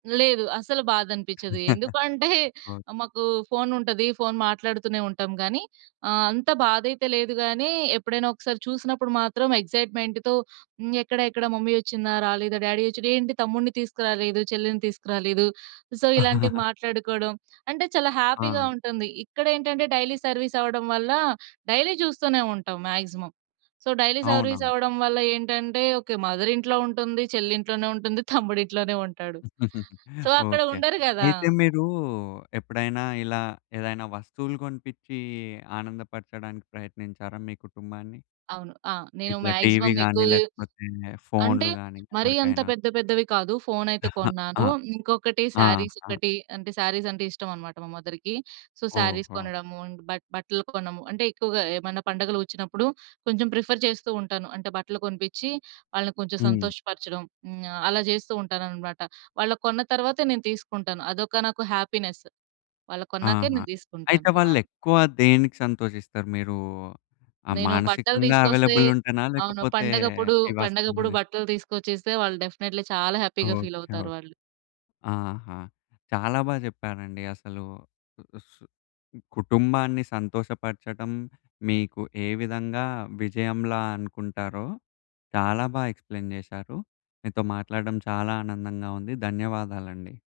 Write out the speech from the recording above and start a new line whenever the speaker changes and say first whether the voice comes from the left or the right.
right: లేదు అస్సలు బాధనిపిచ్ఛదు. ఎందుకంటే,
left: ఓకే.
right: మాకు ఫోను ఉంటది. ఫోను మాట్లాడుతూనే ఉంటాం గానీ, ఆహ్, అంత బాధైతే లేదు గానీ, ఎప్పుడైనా ఒకసారి చూసినప్పుడు మాత్రం ఎక్సైట్‌మెంట్‌తో హ్మ్. ఎక్కడ ఎక్కడ మమ్మీ వచ్చిందా? రాలేదా? డ్యాడీ వచ్చాడ? ఏంటి తమ్ముడిని తీసుకురాలేదు. చెల్లెని తీసుకురాలేదు. సో ఇలాంటివి మాట్లాడుకోవడం, అంటే చాలా హ్యాపీగా
left: ఆ!
right: ఉంటుంది. ఇక్కడ ఏంటంటే డైలీ సర్వీస్ అవ్వడం వల్ల, డైలీ చూస్తూనే ఉంటాం మాక్సిమం. సో డైలీ సర్వీస్
left: అవునవును.
right: అవ్వడం వల్ల ఏంటంటే, ఓకే. మదర్ ఇంట్లో ఉంటుంది చెల్లి ఇంట్లోనే ఉంటుంది తమ్ముడు ఇంట్లోనే ఉంటాడు. సో అక్కడ
left: ఓకే.
right: ఉండరు గదా!
left: అయితే మీరు ఎప్పుడైనా ఇలా ఏదైనా వస్తువులు కొనిపిచ్చి ఆనందపరచడానికి ప్రయత్నించారా మీ కుటుంబాన్ని?
right: అవును. ఆ! నేను
left: ఇట్లా టీవీ
right: మాక్సిమం
left: గాని,
right: ఎక్కువ
left: లేకపోతే
right: అంటే,
left: ఫోనులు గాని
right: మరీ అంత
left: ఎవరికైనా?
right: పెద్ద పెద్దవి కాదు, ఫోను అయితే కొన్నాను.
left: ఆ!
right: ఇంకొకటి సారీస్
left: ఆహా!
right: ఒకటి, అంటే సారీస్ అంటే ఇష్టమన్నమాట మా మదర్‌కి. సో సారీస్
left: ఓహో!
right: కొనడము, బట్ బట్టలు కొనము అంటే, ఎక్కువగా ఏమన్నా పండుగలు వచ్చినప్పుడు, కొంచెం ప్రిఫర్ చేస్తూంటాను. అంటే బట్టలు కొనిపిచ్చి వాళ్ళని కొంచెం
left: హ్మ్.
right: సంతోషపరచడం. హ్మ్. ఆహ్, అలా చేస్తూంటానన్నమాట. వాళ్ళకు కొన్న తర్వాతే నేను తీసుకుంటాను. అదొక నాకు హ్యాపీనెస్. వాళ్ళకు కొన్నాకే
left: ఆహా!
right: నేను తీసుకుంటాను.
left: అయితే
right: ఆ!
left: వాళ్లేక్కువ దేనికి సంతోషిస్తారు? మీరు ఆ!
right: నేను బట్టలు
left: మానసికంగా
right: తీసుకొస్తే
left: అవైలబుల్ ఉంటేనా
right: అవును.
left: లేకపోతే
right: పండగప్పుడు,
left: ఏ
right: పండగప్పుడు
left: వాస్తవంగానా
right: బట్టలు తీసుకొచ్చిస్తే వాళ్ళు డెఫినేట్‌లీ చాలా హ్యాపీ‌గా ఫీల్
left: ఓకే. ఓహ్!
right: అవుతారు వాళ్ళు.
left: ఆహా! చాలా బా చెప్పారండి అసలు. సు కుటుంబాన్ని సంతోషపరచడం మీకు ఏ విధంగా విజయంలా అనుకుంటారో, చాలా బా ఎక్స్‌ప్లేయిన్ చేశారు. మీతో మాట్లాడడం చాలా ఆనందంగా ఉంది. ధన్యవాదాలండి.